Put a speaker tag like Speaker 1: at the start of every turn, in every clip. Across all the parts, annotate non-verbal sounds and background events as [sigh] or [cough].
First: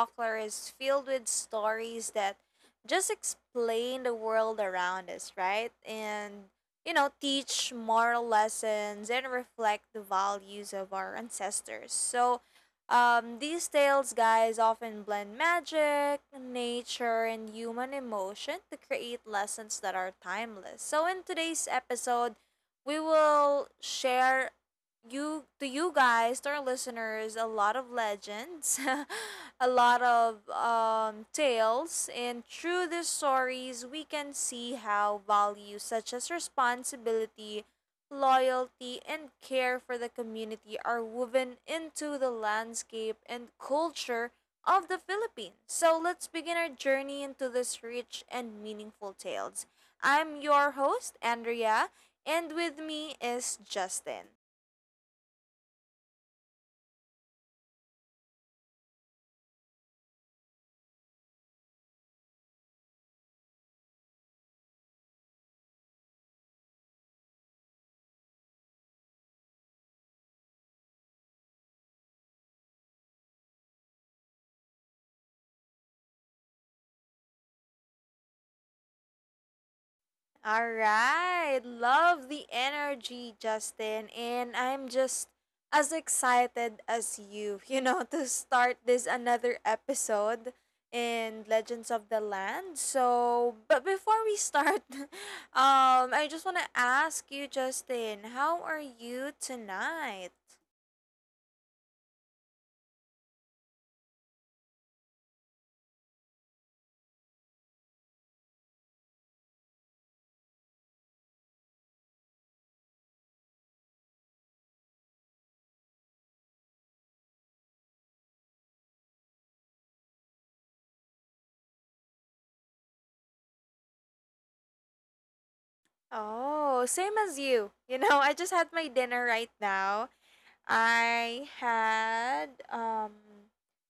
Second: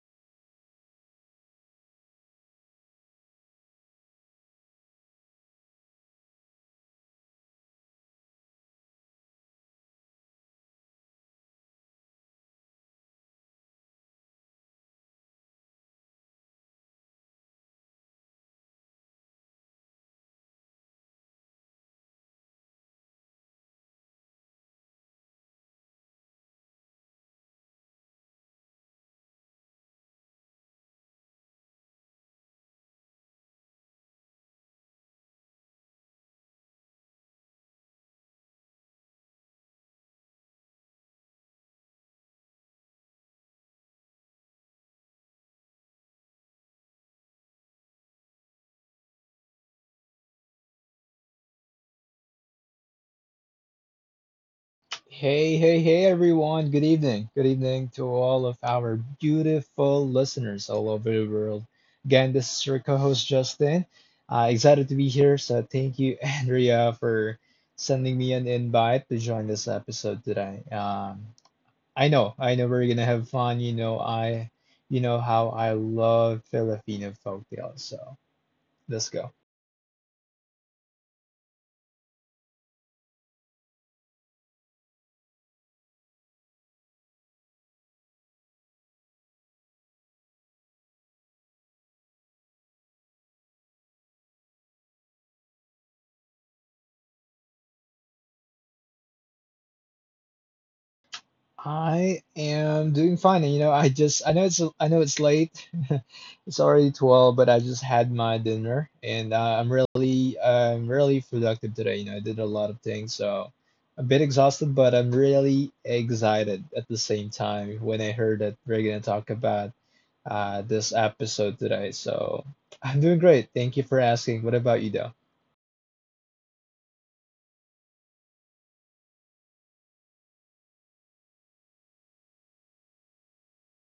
Speaker 1: folklore is filled with stories that just explain the world around us, right? And teach moral lessons and reflect the values of our ancestors. So, these tales, guys, often blend magic, nature, and human emotion to create lessons that are timeless. So, in today's episode, we will share you to you guys, to our listeners, a lot of legends, [laughs] a lot of tales, and through these stories, we can see how values such as responsibility, loyalty, and care for the community are woven into the landscape and culture of the Philippines. So let's begin our journey into this rich and meaningful tales. I'm your host, Andrea, and with me is Justin.
Speaker 2: Hey, hey, hey, everyone. Good evening. Good evening to all of our beautiful listeners all over the world. Again, this is your co host, Justin. Excited to be here. So, thank you, [laughs] Andrea, for sending me an invite to join this episode today. I know we're going to have fun. You know, you know how I love Filipino folktales. So, let's go.
Speaker 1: All right. Love the energy, Justin. And I'm just as excited as you, [laughs] to start this another episode in Legends of the Land. So, but before we start, [laughs] I just want to ask you, Justin, how are you tonight?
Speaker 2: I am doing fine. And, you know, I know it's late. [laughs] It's already 12, but I just had my dinner and I'm really productive today. You know, I did a lot of things, so a bit exhausted, but I'm really excited at the same time when I heard that we're gonna talk about this episode today. So I'm doing great. Thank you for asking. What about you, though?
Speaker 1: Oh, same as you. I just had my dinner right now. I had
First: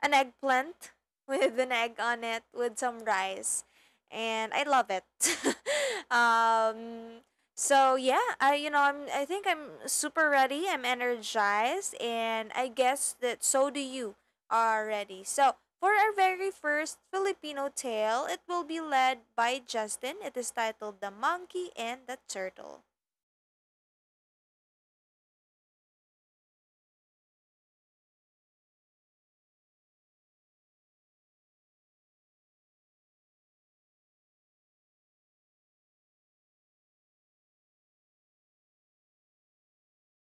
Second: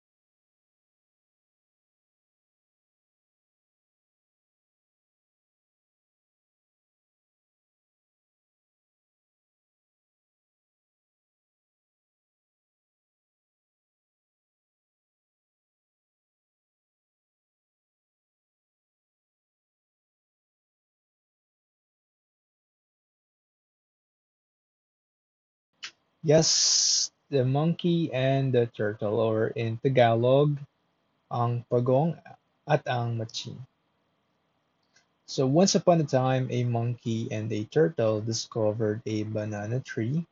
Speaker 1: an eggplant [laughs] with an egg on it with some rice, and I love it. [laughs] um, so yeah, I you know I'm I think I'm super ready. I'm energized, and I guess that so do you already. So for our very first Filipino tale, it will be led by Justin. It is titled "The Monkey and the Turtle."
Speaker 2: Yes, the monkey and the turtle, or in Tagalog. Ang pagong at ang machi. So once upon a time, a monkey and a turtle discovered a banana tree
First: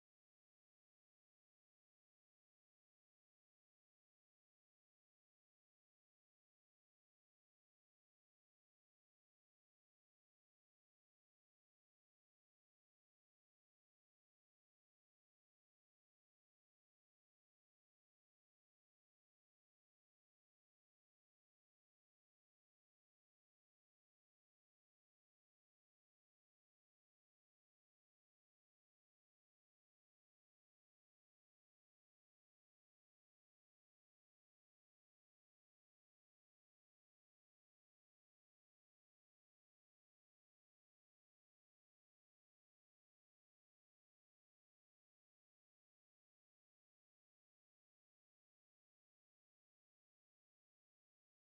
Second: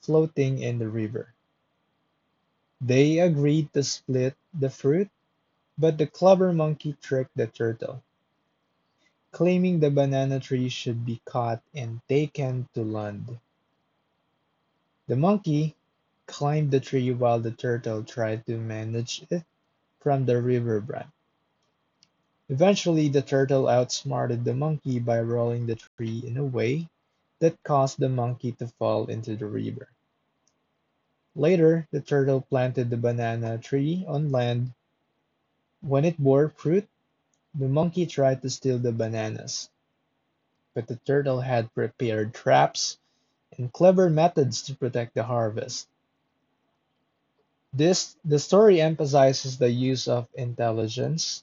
Speaker 2: floating in the river. They agreed to split the fruit, but the clever monkey tricked the turtle, claiming the banana tree should be caught and taken to land. The monkey climbed the tree while the turtle tried to manage it from the river branch. Eventually, the turtle outsmarted the monkey by rolling the tree in a way that caused the monkey to fall into the river. Later, the turtle planted the banana tree on land. When it bore fruit, the monkey tried to steal the bananas, but the turtle had prepared traps and clever methods to protect the harvest. This the story emphasizes the use of intelligence,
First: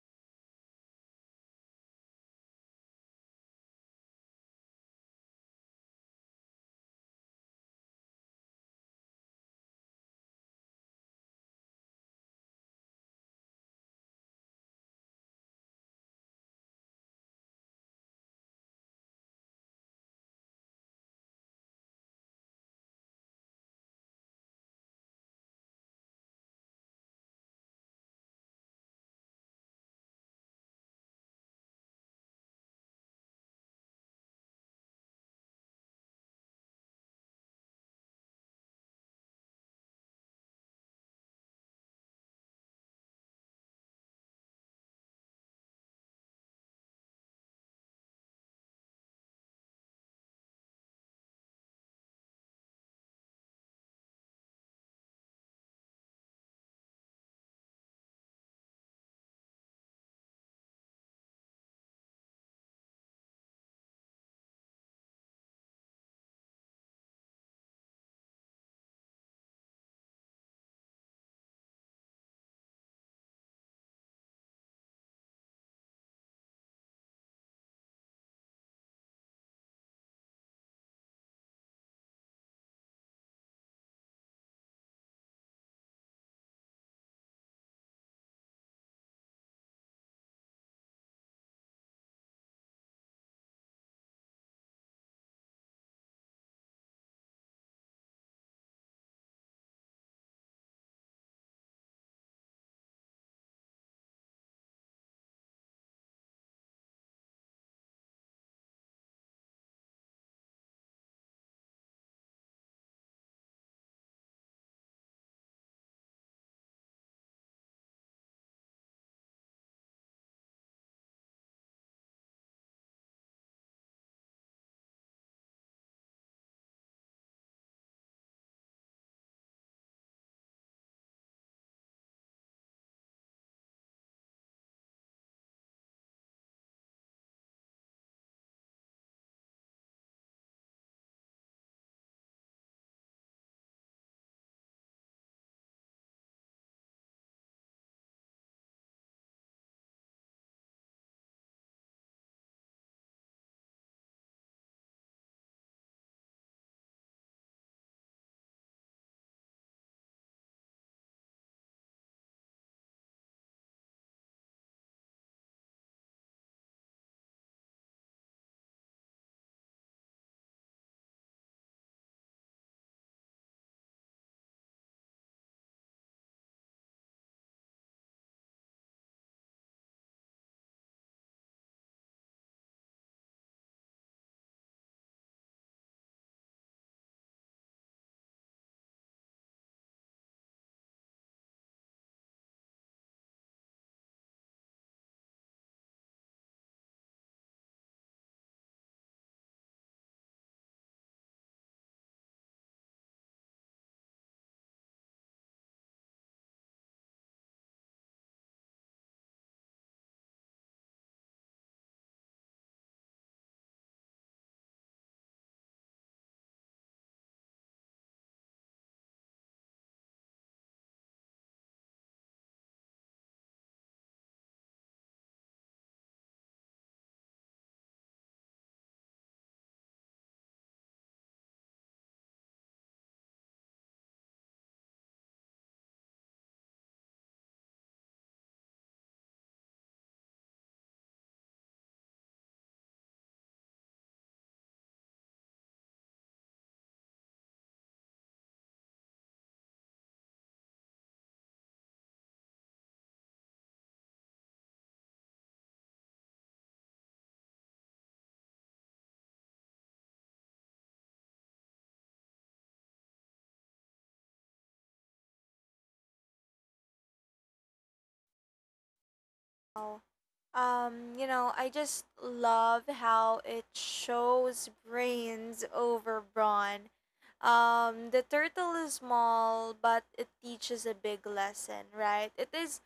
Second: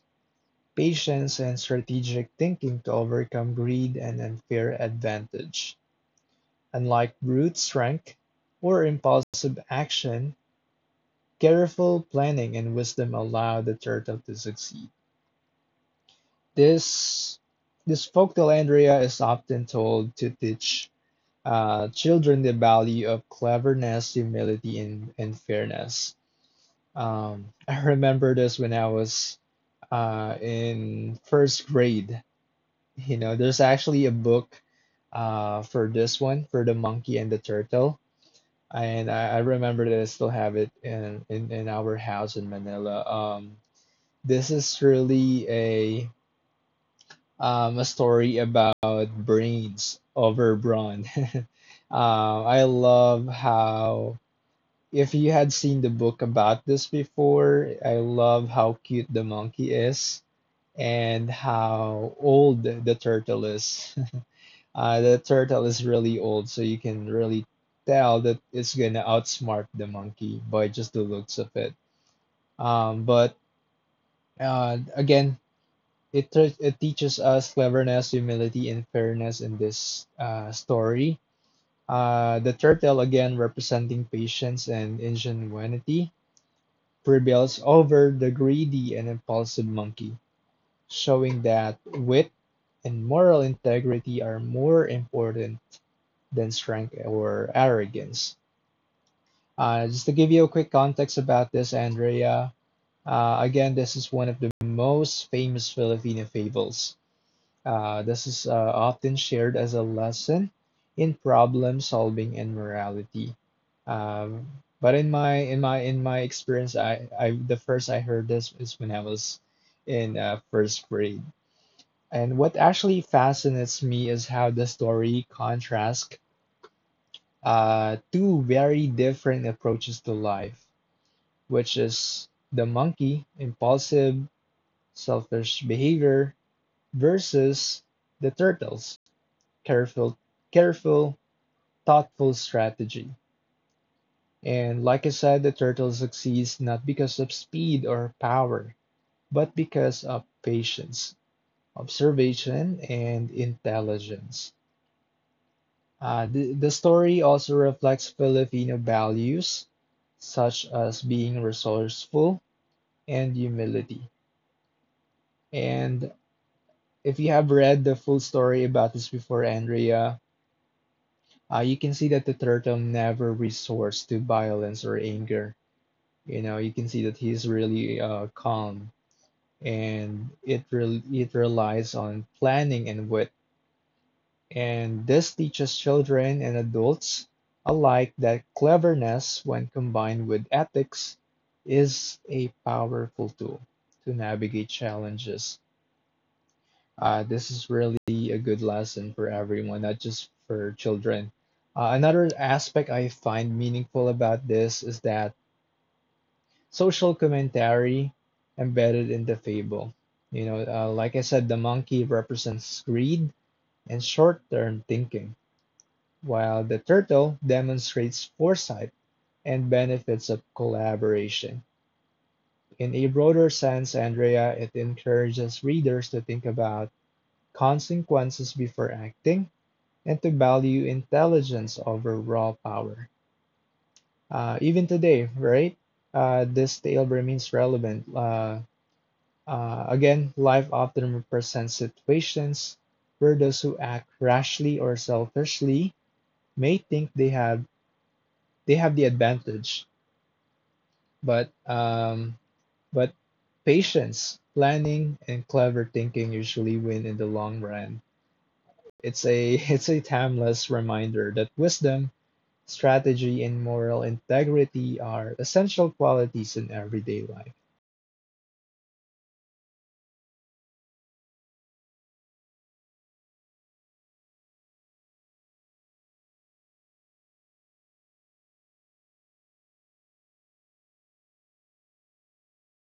Speaker 2: patience, and strategic thinking to overcome greed and unfair advantage. Unlike brute strength or impulsive action, careful planning and wisdom allow the turtle to succeed. This this folk, Andrea, is often told to teach children the value of cleverness, humility, and fairness. I remember this when I was in first grade. You know, there's actually a book for this one, for the monkey and the turtle and I remember that I still have it in our house in Manila. This is really a story about brains over brawn. [laughs] I love how if you had seen the book about this before, I love how cute the monkey is and how old the turtle is. The turtle is really old, so you can really tell that it's gonna outsmart the monkey by just the looks of it. But Again, it teaches us cleverness, humility, and fairness in this story. The turtle, again, representing patience and ingenuity, prevails over the greedy and impulsive monkey, showing that wit and moral integrity are more important than strength or arrogance. Just to give you a quick context about this, Andrea, again, this is one of the most famous Filipino fables. This is often shared as a lesson in problem solving and morality. Um, but in my experience, I the first I heard this is when I was in first grade. And what actually fascinates me is how the story contrasts two very different approaches to life, which is the monkey, impulsive, selfish behavior, versus the turtles, careful, careful, thoughtful strategy. And like I said, the turtle succeeds not because of speed or power, but because of patience, observation, and intelligence. The story also reflects Filipino values such as being resourceful and humility. And if you have read the full story about this before, Andrea, you can see that the turtle never resorts to violence or anger. You know, you can see that he's really calm and it relies on planning and wisdom. And this teaches children and adults alike that cleverness, when combined with ethics, is a powerful tool to navigate challenges. This is really a good lesson for everyone, not just for children. Another aspect I find meaningful about this is that social commentary embedded in the fable. You know, like I said, the monkey represents greed and short term thinking, while the turtle demonstrates foresight and benefits of collaboration. In a broader sense, Andrea, it encourages readers to think about consequences before acting and to value intelligence over raw power. Even today, right? This tale remains relevant. Again, life often represents situations where those who act rashly or selfishly may think they have the advantage. But um, but patience, planning, and clever thinking usually win in the long run. It's a [laughs] it's a timeless reminder that wisdom, strategy, and moral integrity are essential qualities in everyday life.
Speaker 1: I just love how it shows brains over brawn. The turtle is small, but it teaches a big lesson, right? It is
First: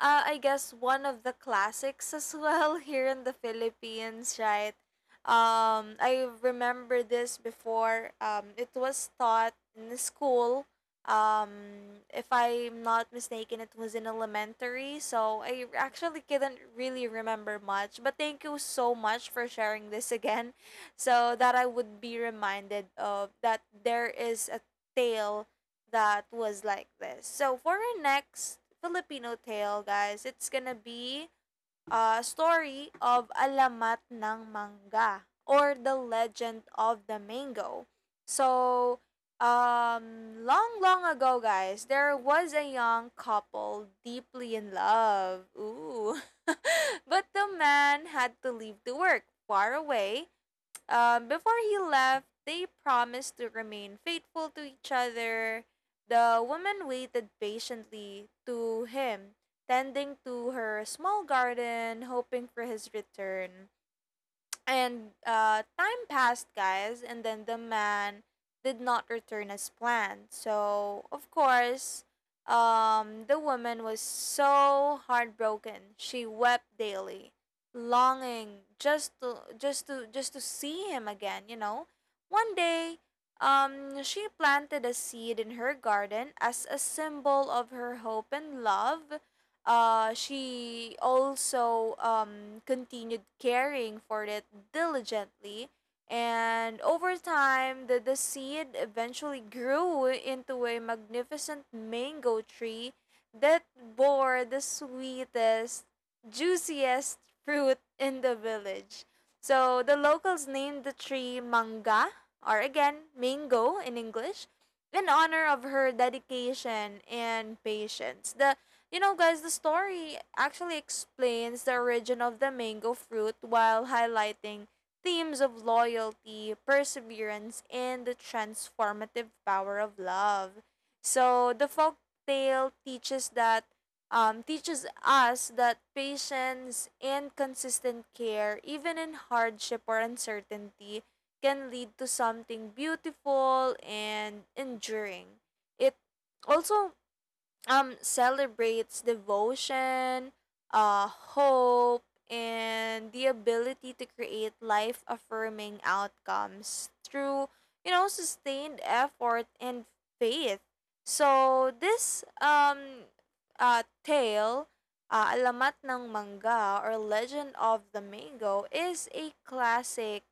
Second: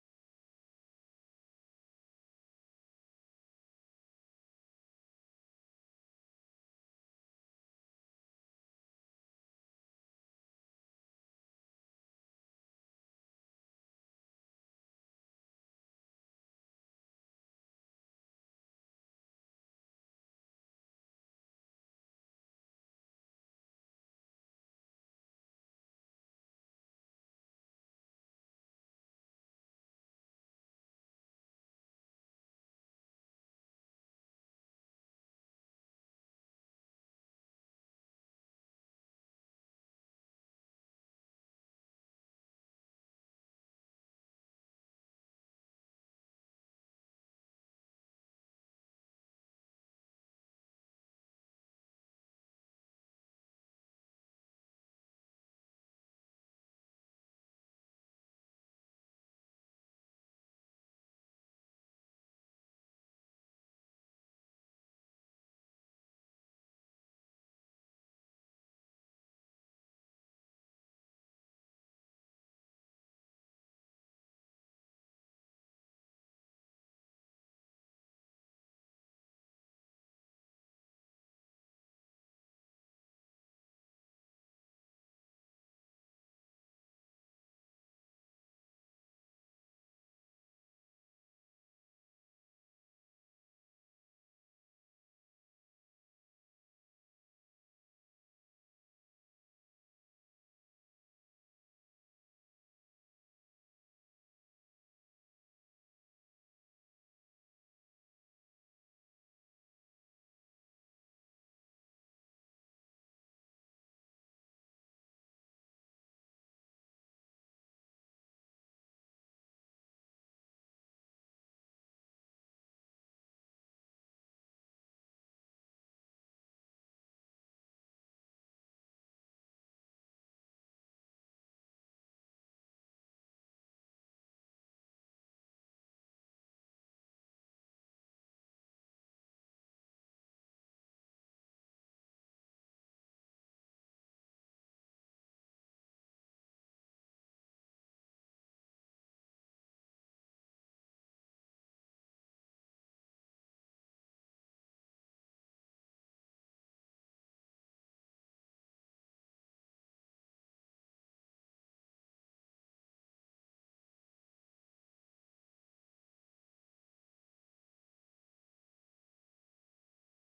Speaker 1: I guess one of the classics as well, [laughs] here in the Philippines, right? I remember this before. It was taught in school. Um, if I'm not mistaken, it was in elementary, so I actually couldn't really remember much. But thank you so much for sharing this again, [laughs] so that I would be reminded of that there is a tale that was like this. So for our next Filipino tale, guys. It's gonna be a story of Alamat ng Mangga, or the legend of the mango. So, long, long ago, guys, there was a young couple deeply in love. Ooh. [laughs] But the man had to leave to work far away. Before he left, they promised to remain faithful to each other. The woman waited patiently to him, tending to her small garden, hoping for his return. And time passed, guys, and then the man did not return as planned. So, of course, the woman was so heartbroken. She wept daily, longing just to see him again. One day, she planted a seed in her garden as a symbol of her hope and love. She also continued caring for it diligently, and over time, the seed eventually grew into a magnificent mango tree that bore the sweetest, juiciest fruit in the village. So the locals named the tree Manga, or again, mango in English, in honor of her dedication and patience. The, you know, guys, the story actually explains the origin of the mango fruit while highlighting themes of loyalty, perseverance, and the transformative power of love. So the folk tale teaches us that patience and consistent care, even in hardship or uncertainty, can lead to something beautiful and enduring. It also celebrates devotion, uh hope, and the ability to create life affirming outcomes through, sustained effort and faith. So this tale, Alamat ng Mangga or Legend of the Mango, is a classic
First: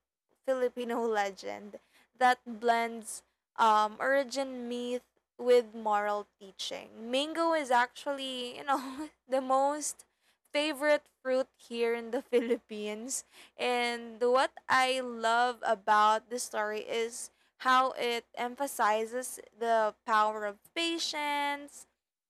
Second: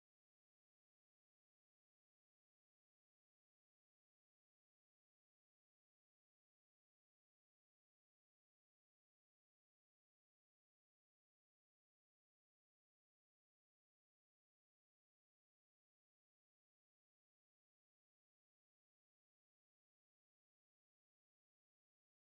Speaker 1: Filipino [laughs] legend that blends origin myth with moral teaching. Mango is actually, you know, [laughs] the most favorite fruit here in the [laughs] Philippines. And what I love about the story is how it emphasizes the power of patience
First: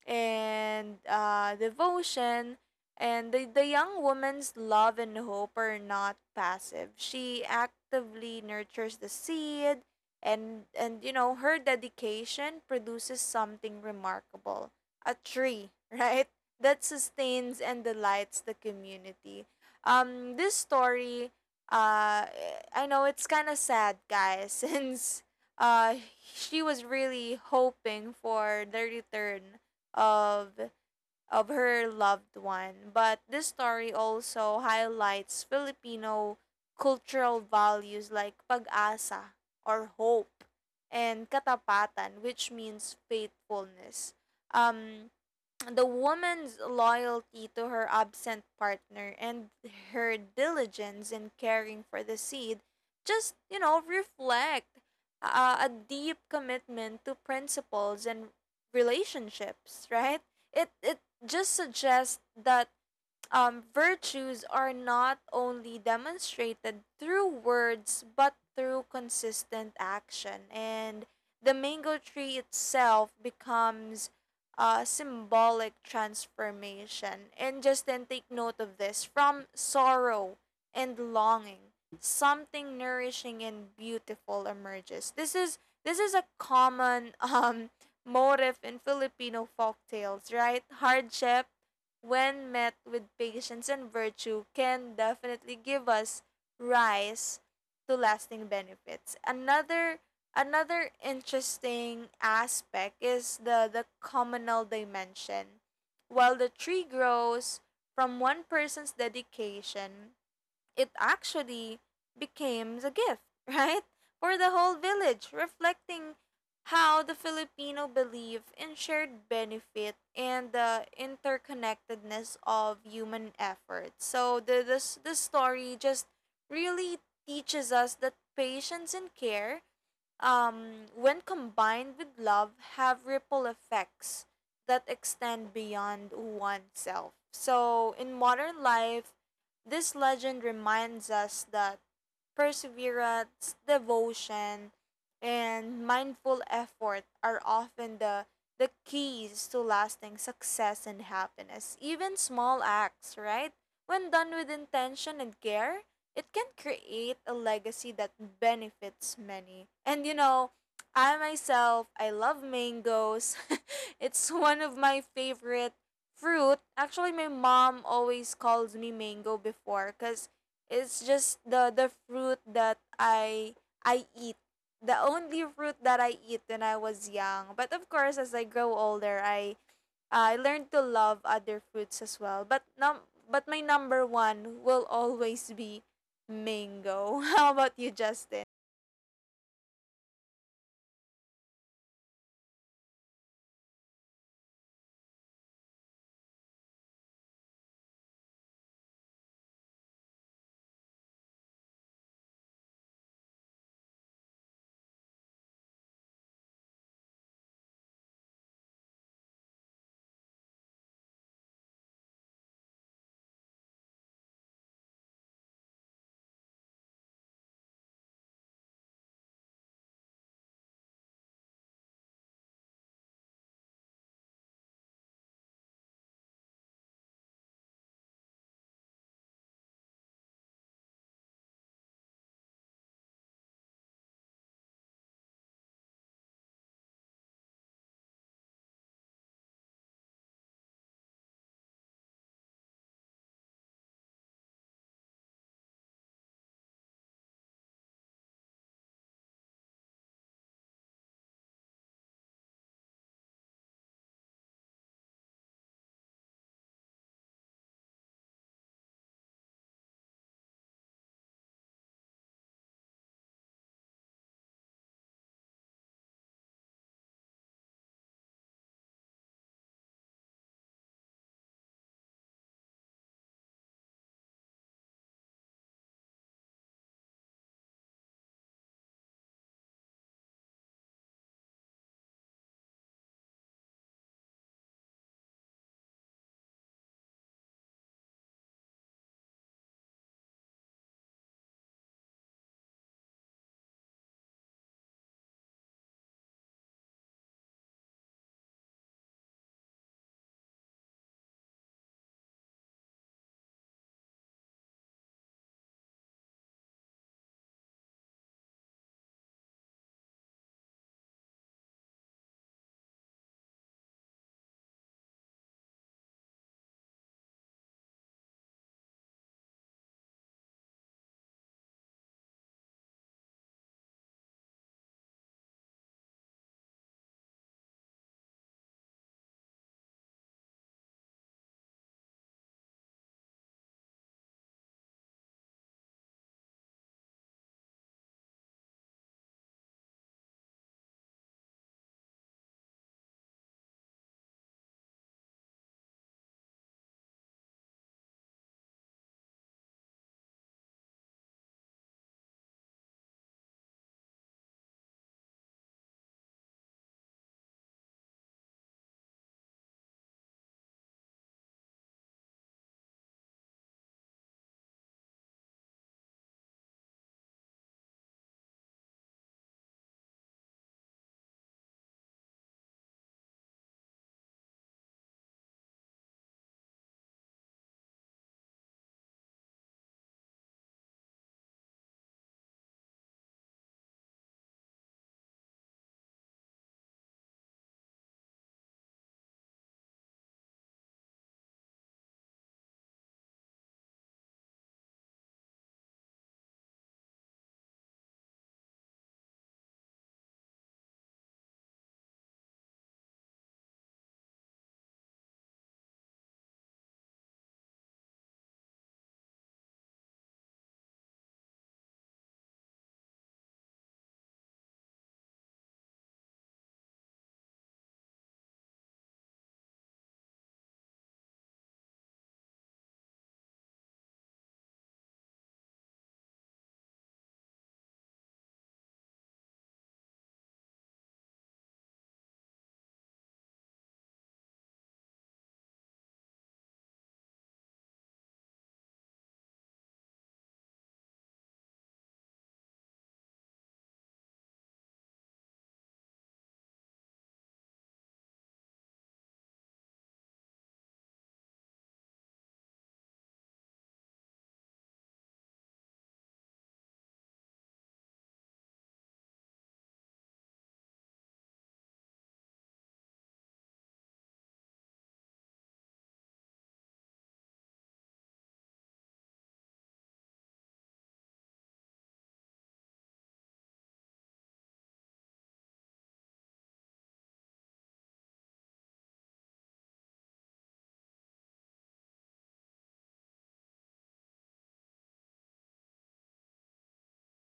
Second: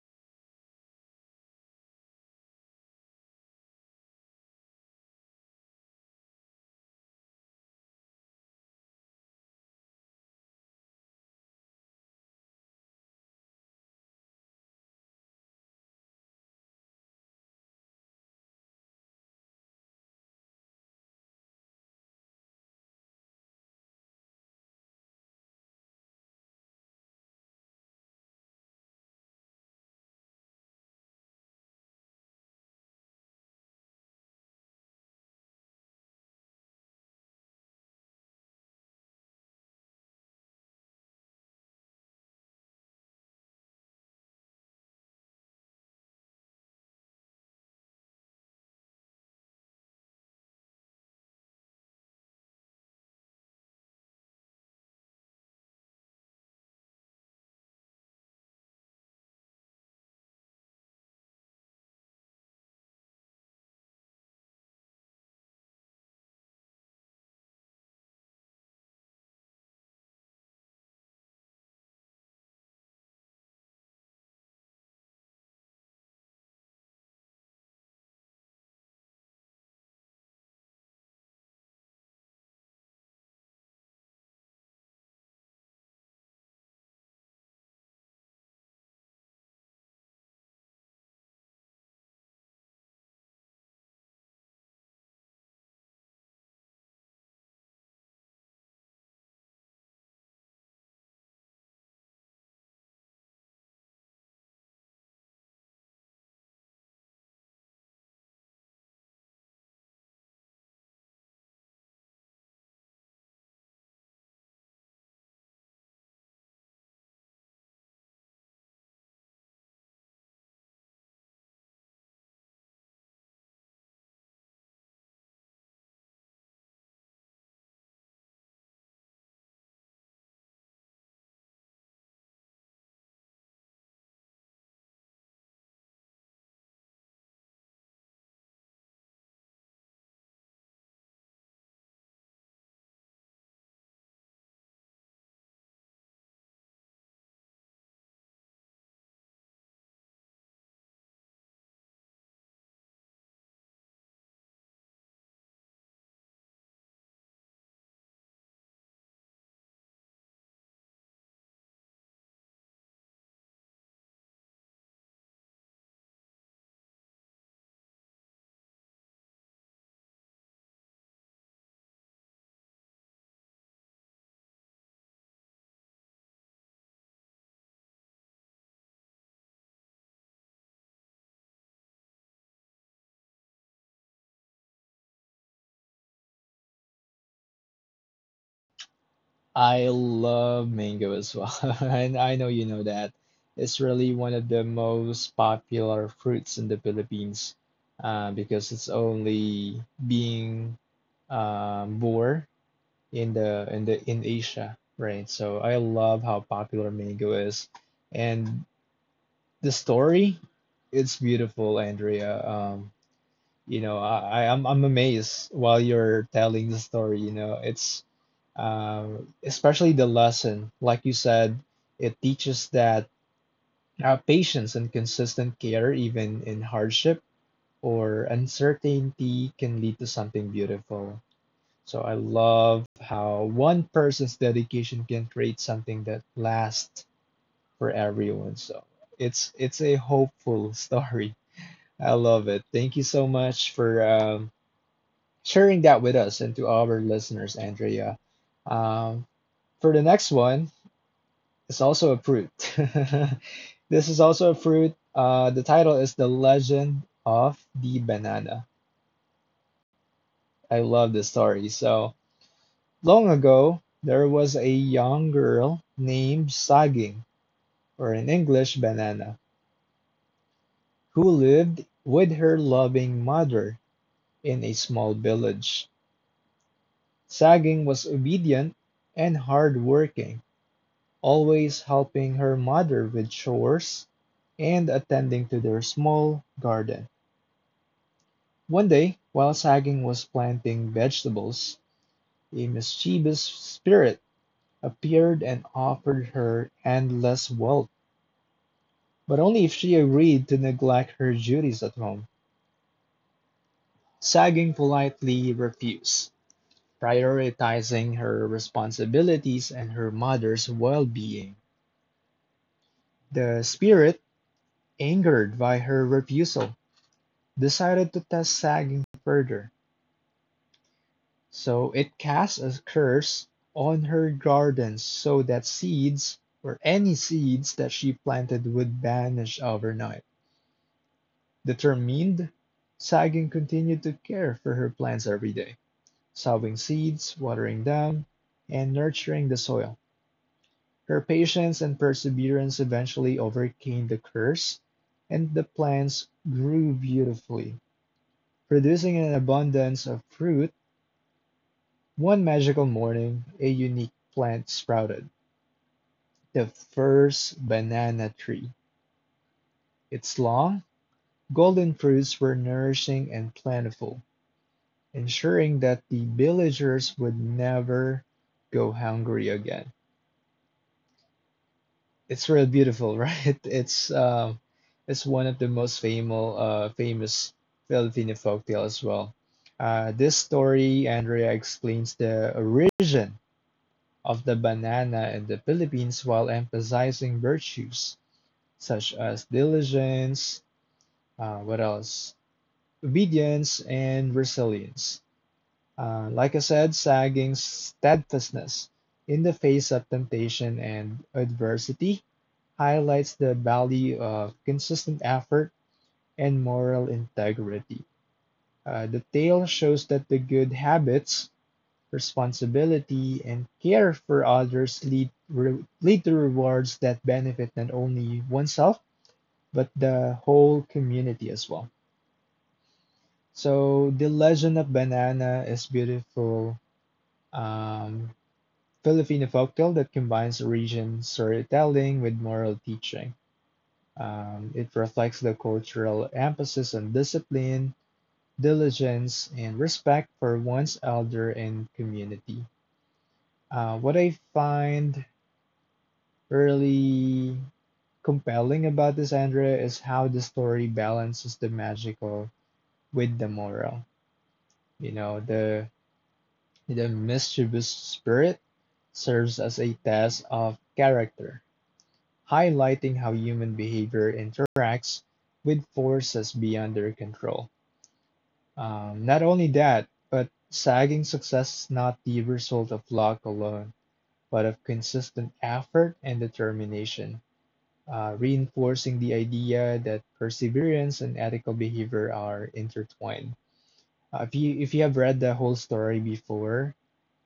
Speaker 1: and devotion. And the young woman's love and hope are not passive. She actively nurtures the seed, and her dedication produces something remarkable, a tree, [laughs] right, that sustains and delights the community. This story, uh I know, it's kind of sad, guys, [laughs] since uh she was really hoping for the return of of her loved one. But this story also highlights Filipino cultural values like pag-asa, or hope, and katapatan, which means faithfulness. Um, the woman's loyalty to her absent partner and her diligence in caring for the seed just, reflect a deep commitment to principles and relationships, right? It just suggests that virtues are not only demonstrated through words but through consistent action. And the mango tree itself becomes a symbolic transformation. And just then take note of this: from sorrow and longing, something nourishing and beautiful emerges. This is a common [laughs] motive in Filipino folk tales, right? Hardship, when met with patience and virtue, can definitely give us rise to lasting benefits. Another interesting aspect is the communal dimension. While the tree grows from one person's dedication, it actually became a gift, [laughs] right? For the whole village, reflecting how the Filipino believe in shared benefit and the interconnectedness of human effort. So the this this story just really teaches us that patience and care, when combined with love, have ripple effects that extend beyond oneself. So, in modern life, this legend reminds us that perseverance, devotion, and mindful effort are often the keys to lasting success and happiness. Even small acts, right? When done with intention and care, it can create a legacy that benefits many. And I myself, I love mangoes. [laughs] It's one of my favorite fruit. Actually, my mom always calls me mango before, because it's just the fruit that I eat. The only fruit that I eat when I was young. But of course, as I grow older, I learned to love other fruits as well. But my number one will always be mango. [laughs] How about you, Justin?
Speaker 2: I love mango as well, [laughs] and I know you know that. It's really one of the most popular fruits in the Philippines, because it's only being bore in the in the in Asia, right? So I love how popular mango is, and the story, it's beautiful, Andrea. You know, I'm I'm amazed while you're telling the story. You know, it's especially the lesson, like you said, it teaches that patience and consistent care, even in hardship or uncertainty, can lead to something beautiful. So I love how one person's dedication can create something that lasts for everyone. So it's a hopeful [laughs] story. I love it. Thank you so much for sharing that with us and to our listeners, Andrea. Um, for the next one, it's also a fruit. [laughs] This is also a fruit. The title is The Legend of the Banana. I love this story. So long ago, there was a young girl named Saging, or in English Banana, who lived with her loving mother in a small village. Saging was obedient and hardworking, always helping her mother with chores and attending to their small garden. One day, while Saging was planting vegetables, a mischievous spirit appeared and offered her endless wealth, but only if she agreed to neglect her duties at home. Sagging politely refused, prioritizing her responsibilities and her mother's well being. The spirit, angered by her refusal, decided to test Sagging further, so it cast a curse on her gardens so that seeds or any seeds that she planted would vanish overnight. Determined, Sagging continued to care for her plants every day, sowing seeds, watering them, and nurturing the soil. Her patience and perseverance eventually overcame the curse, and the plants grew beautifully, producing an abundance of fruit. One magical morning, a unique plant sprouted the first banana tree. Its long, golden fruits were nourishing and plentiful, ensuring that the villagers would never go hungry again. It's real beautiful, [laughs] right? It's one of the most famous Filipino folktale as well. This story, Andrea, explains the origin of the banana in the Philippines while emphasizing virtues such as diligence, what else? Obedience and resilience. Like I said, sagging steadfastness in the face of temptation and adversity highlights the value of consistent effort and moral integrity. The tale shows that the good habits, responsibility, and care for others lead to rewards that benefit not only oneself, but the whole community as well. So, The Legend of Banana is beautiful um, Filipino folktale that combines origin storytelling with moral teaching. It reflects the cultural emphasis on discipline, diligence, and respect for one's elder and community. What I find really compelling about this, Andrea, is how the story balances the magical with the moral. You know, the mischievous spirit serves as a test of character, highlighting how human behavior interacts with forces beyond their control. Not only that, but sagging success is not the result of luck alone, but of consistent effort and determination, reinforcing the idea that perseverance and ethical behavior are intertwined. If you have read the whole story before,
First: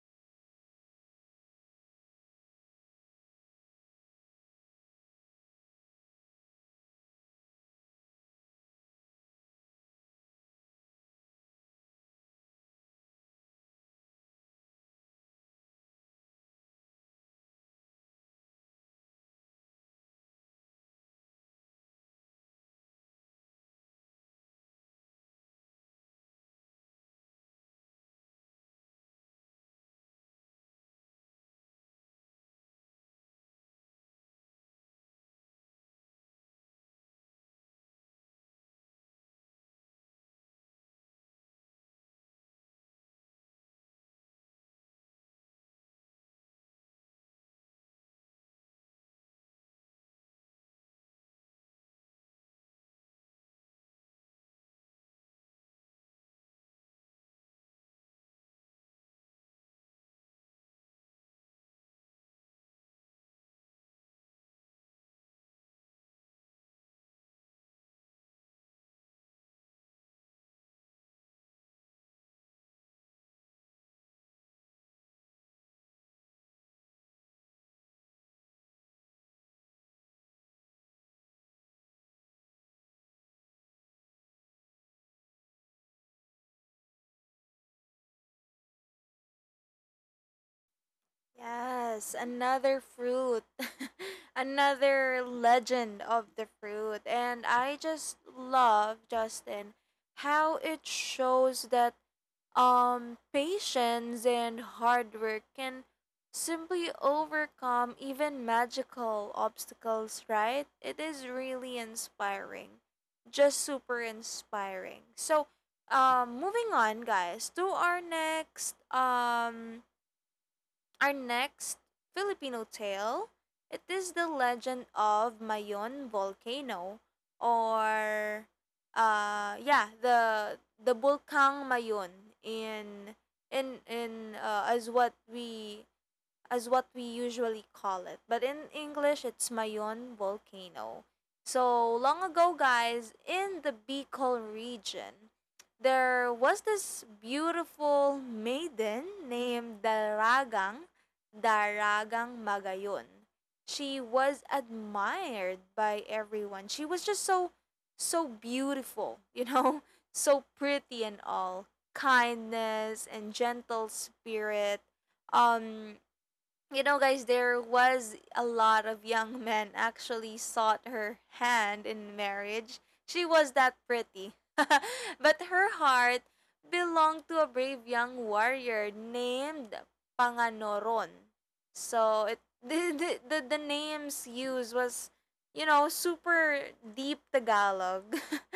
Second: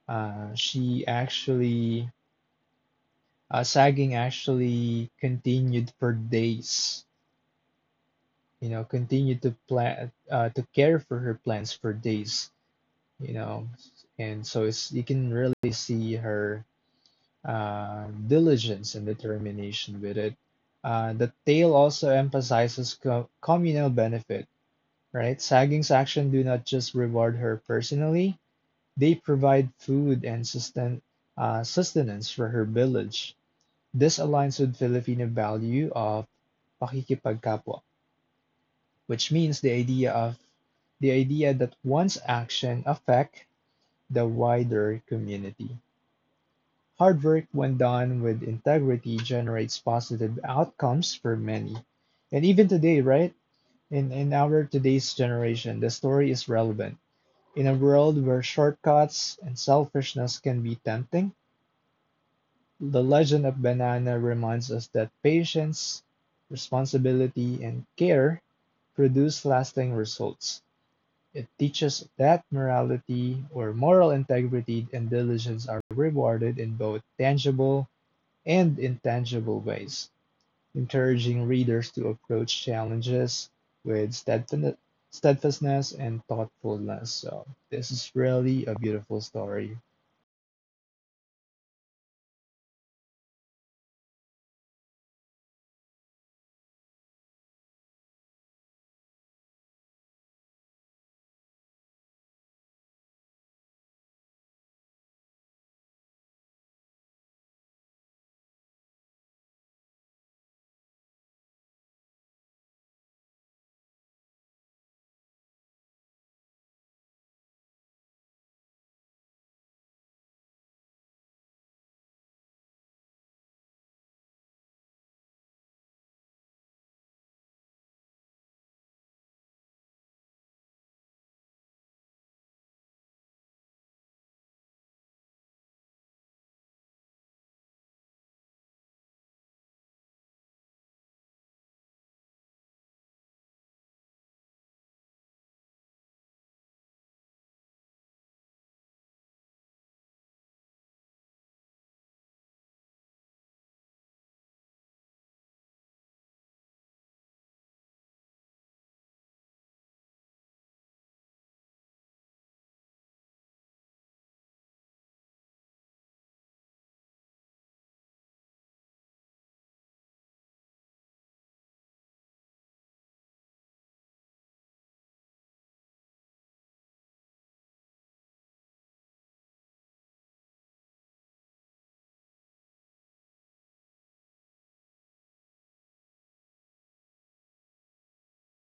Speaker 2: she actually sagging actually continued for days. You know, continued to plan to care for her plans for days, you know, and so it's you can really see her diligence and determination with it. The tale also emphasizes communal benefit, right? Saging's actions do not just reward her personally, they provide food and sustenance for her village. This aligns with Filipino value of pakikipagkapwa, which means the idea that one's action affect the wider community. Hard work, when done with integrity, generates positive outcomes for many. And even today, right? In our today's generation, the story is relevant. In a world where shortcuts and selfishness can be tempting, the legend of Banana reminds us that patience, responsibility, and care produce lasting results. It teaches that morality or moral integrity and diligence are rewarded in both tangible and intangible ways, encouraging readers to approach challenges with steadfastness and thoughtfulness. So, this is really a beautiful story.
Speaker 1: Yes, another fruit. [laughs] Another legend of the fruit. And I just love, Justin, how it shows that patience and hard work can simply overcome even magical obstacles, right? It is really inspiring. Just super inspiring. So, moving on, guys, to our next Filipino tale. It is the legend of Mayon volcano, or yeah, the Bulkang Mayon, in as what we usually call it. But in English, it's Mayon volcano. So long ago, guys, in the Bicol region, there was this beautiful maiden named Daragang Magayon. She was admired by everyone. She was just so, so beautiful, [laughs] so pretty and all. Kindness and gentle spirit. Um you know, guys, there was a lot of young men actually sought her hand in marriage. She was that pretty. [laughs] But her heart belonged to a brave young warrior named Panganoron. So it [laughs] the, names used was super deep Tagalog.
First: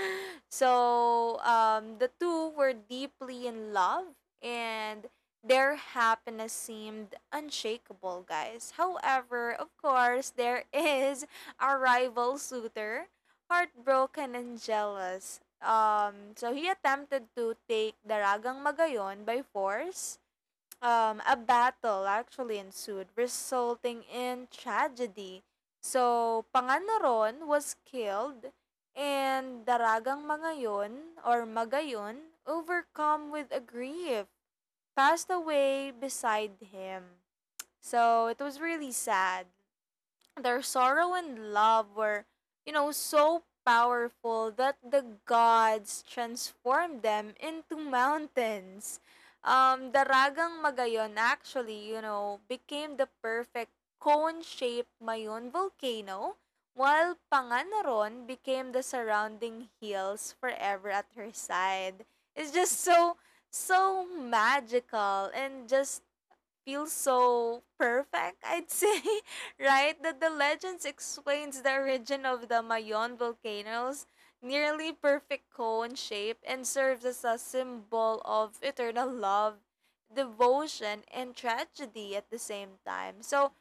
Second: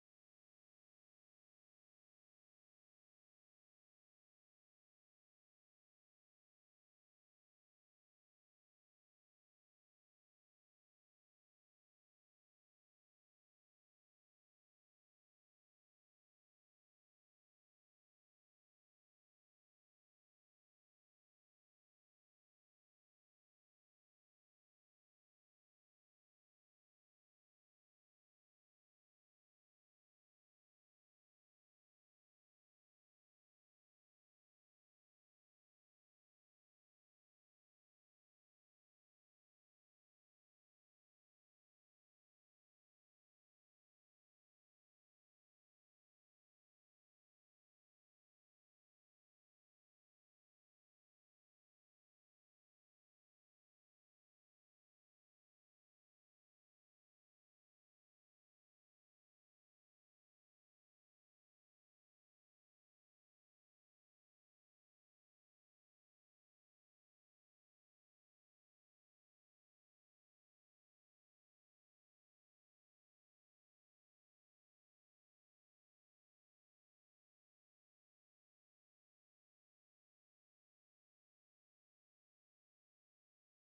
Speaker 1: [laughs] So the two were deeply in love, and their happiness seemed unshakable, guys. However, of course, there [laughs] is a rival suitor, heartbroken and jealous. So he attempted to take Daragang Magayon by force. A battle actually ensued, resulting in tragedy. So, Panganaron was killed, and Daragang Magayon, or Magayon, overcome with a grief, passed away beside him. So it was really sad. Their sorrow and love were, so powerful that the gods transformed them into mountains. Daragang Magayon actually, became the perfect cone-shaped Mayon volcano, while Panganaron became the surrounding hills forever at her side. It's just so, so magical and just feels so perfect, I'd say, [laughs] right? That the legends explains the origin of the Mayon volcanoes nearly perfect cone shape and serves as a symbol of eternal love, devotion, and tragedy at the same time. So,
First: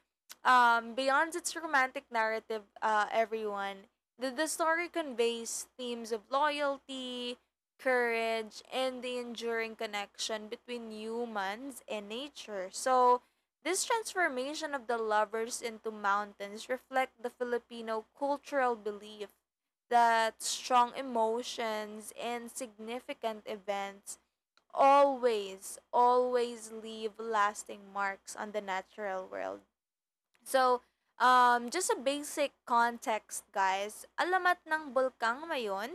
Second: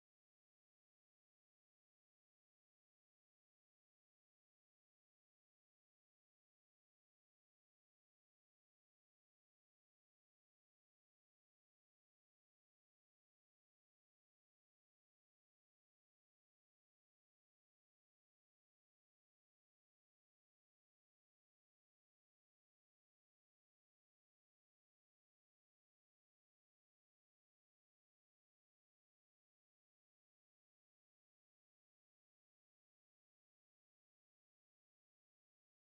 Speaker 1: Beyond its romantic narrative, everyone, the story conveys themes of loyalty, courage, and the enduring connection between humans and nature. So, this transformation of the lovers into mountains reflect the Filipino cultural belief that strong emotions and significant events always leave lasting marks on the natural world. So, just a basic context, guys. Alamat ng bulkang mayon,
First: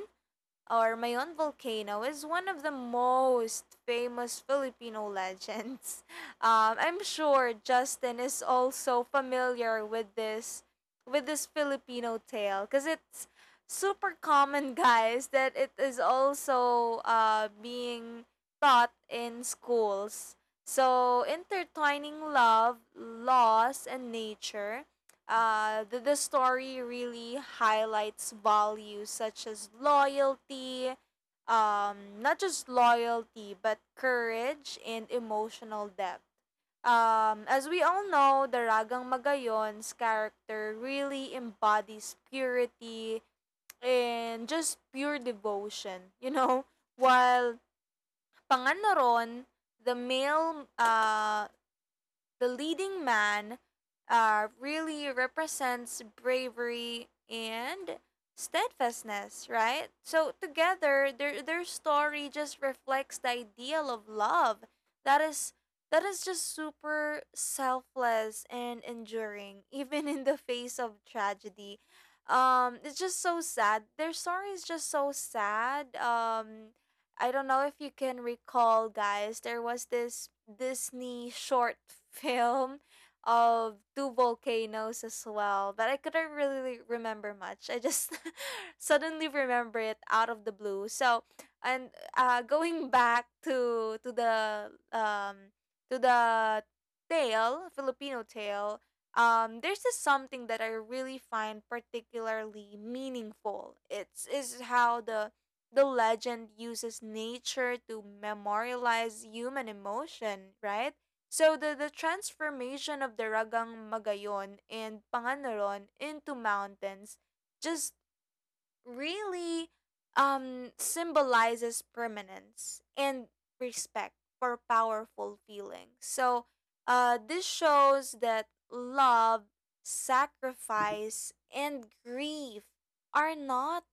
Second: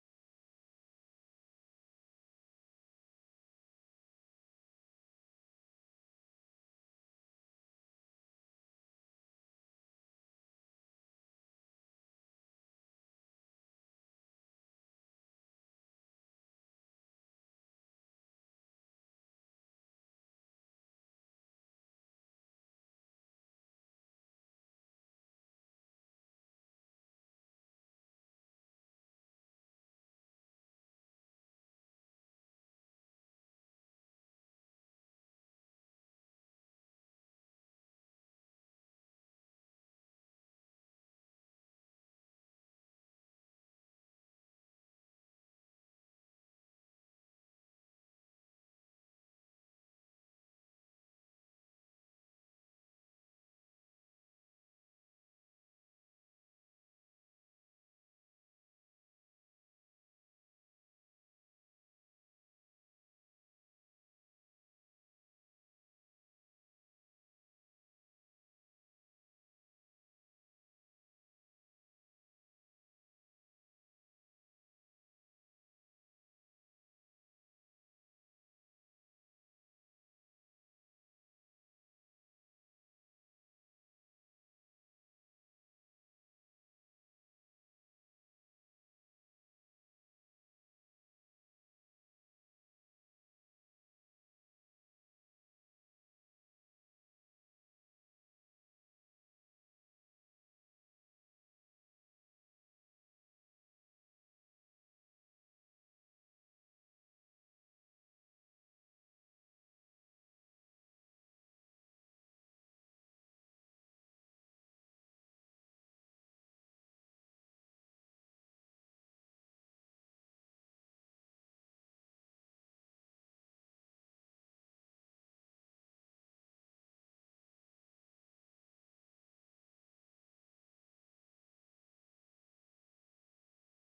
Speaker 1: or Mayon Volcano, is one of the most famous Filipino legends. [laughs] I'm sure Justin is also familiar with this, Filipino tale, because it's super common, [laughs] guys, that it is also being taught in schools. So intertwining love, loss, and nature. The story really highlights values such as loyalty, not just loyalty, but courage and emotional depth. As we all know, Daragang Magayon's character really embodies purity and just pure devotion, you know? [laughs] While Panganoron, the male the leading man really represents bravery and steadfastness, right? So together, their story just reflects the ideal of love that is that is just super selfless and enduring, [laughs] even in the face of tragedy. It's just so sad. Their story is just so sad. I don't know if you can recall, guys. There was this Disney short [laughs] film of two volcanoes as well, but I couldn't really remember much. I just [laughs] suddenly remember it out of the blue. So, and Going back to the to the tale, Filipino tale. There's just something that I really find particularly meaningful. It's is how the legend uses nature to memorialize human emotion, right? So the transformation of the Ragang Magayon and Panganoron into mountains just really symbolizes permanence and respect for powerful feelings. So this shows that love, sacrifice and grief are not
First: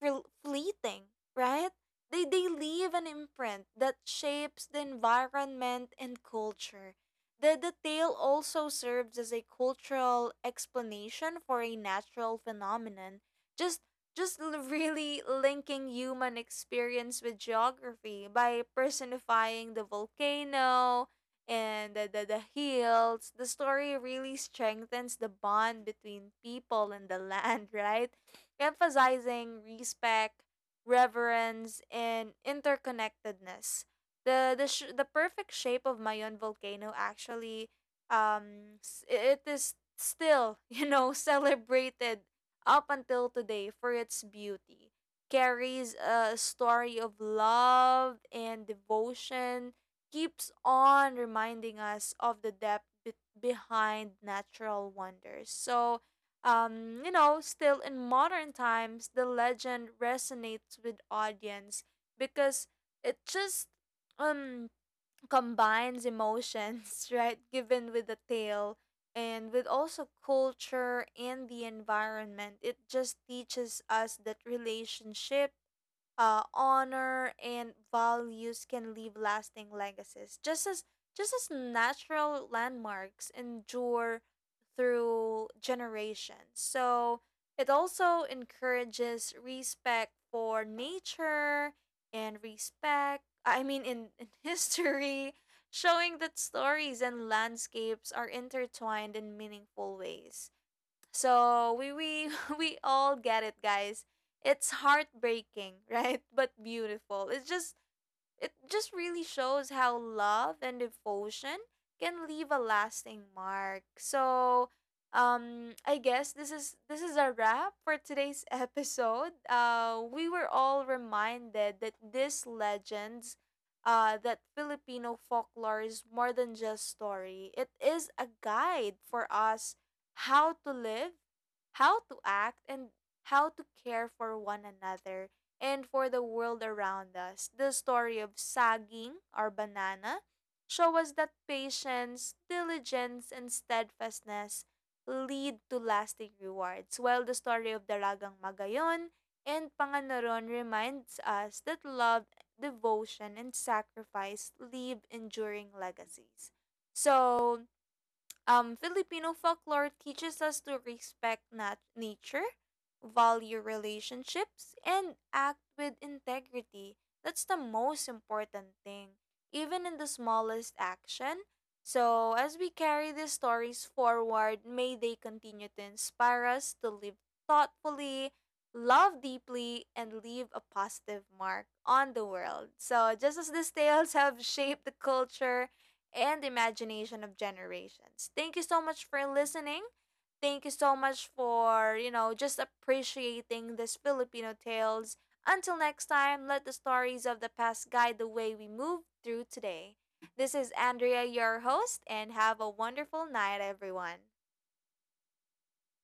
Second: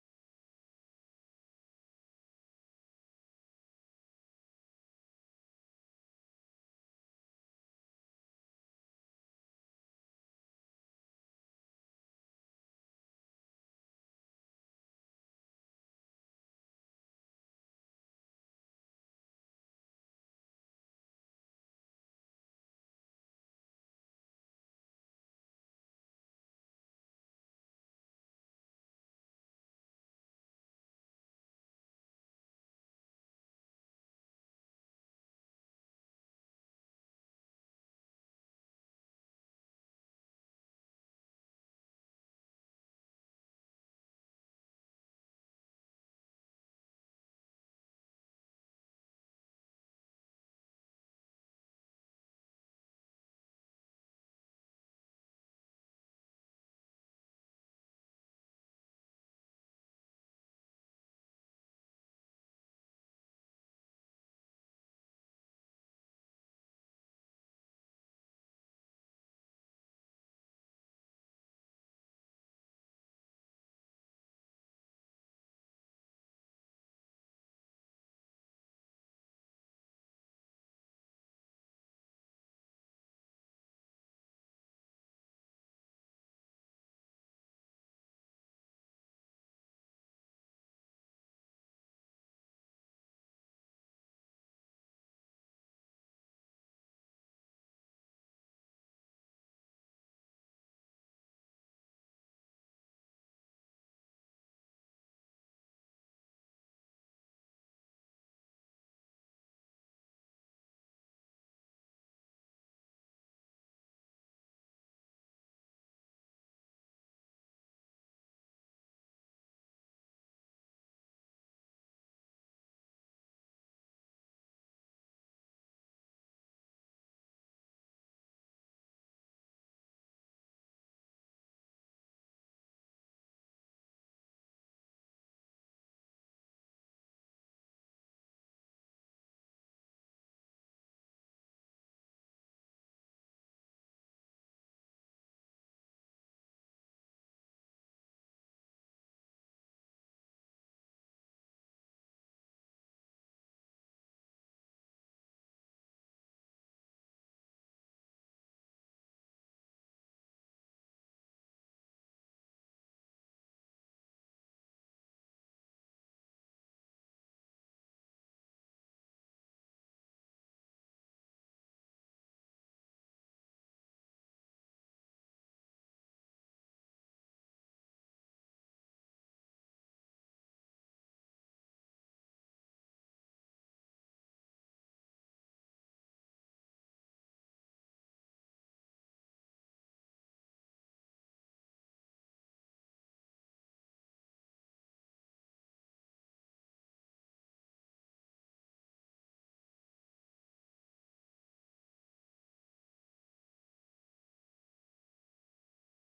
Speaker 1: fleeting, right? They leave an imprint that shapes the environment and culture. The tale also serves as a cultural explanation for a natural phenomenon, just really linking human experience with geography by personifying the volcano and the hills. The story really strengthens the bond between people and the [laughs] land, right? Emphasizing respect, reverence, and interconnectedness. The perfect shape of Mayon volcano actually it is still, [laughs] you know, celebrated up until today for its beauty. Carries a story of love and devotion, keeps on reminding us of the depth behind natural wonders. So, still in modern times, the legend resonates with audience because it just um combines emotions, [laughs] right? Given with the tale and with also culture and the environment. It just teaches us that relationship honor and values can leave lasting legacies just as natural landmarks endure through generations. So it also encourages respect for nature and respect, I mean in, [laughs] history, showing that stories and landscapes are intertwined in meaningful ways. So we [laughs] we all get it, guys. It's heartbreaking, right? [laughs] But beautiful. It just really shows how love and devotion can leave a lasting mark. So, I guess this is a wrap for today's [laughs] episode. We were all reminded that these legends, that Filipino folklore is more than just story. It is a guide for us how to live, how to act, and how to care for one another, and for the world around us. The story of saging or banana, show us that patience, diligence, and steadfastness lead to lasting rewards, while the story of Dalagang Magayon and Panganaron reminds us that love, devotion, and sacrifice leave enduring legacies. So, Filipino folklore teaches us to respect nature, value relationships, and act with integrity. That's the most important thing, even in the smallest action. So, as we carry these stories forward, may they continue to inspire us to live thoughtfully, love deeply, and leave a positive mark on the world. So, just as these tales have [laughs] shaped the culture, and imagination of generations. Thank you so much for listening. Thank you so much for, you know, just appreciating these Filipino tales. Until next time, let the stories of the past guide the way we move through today. This is Andrea, your host, and have a wonderful night, everyone.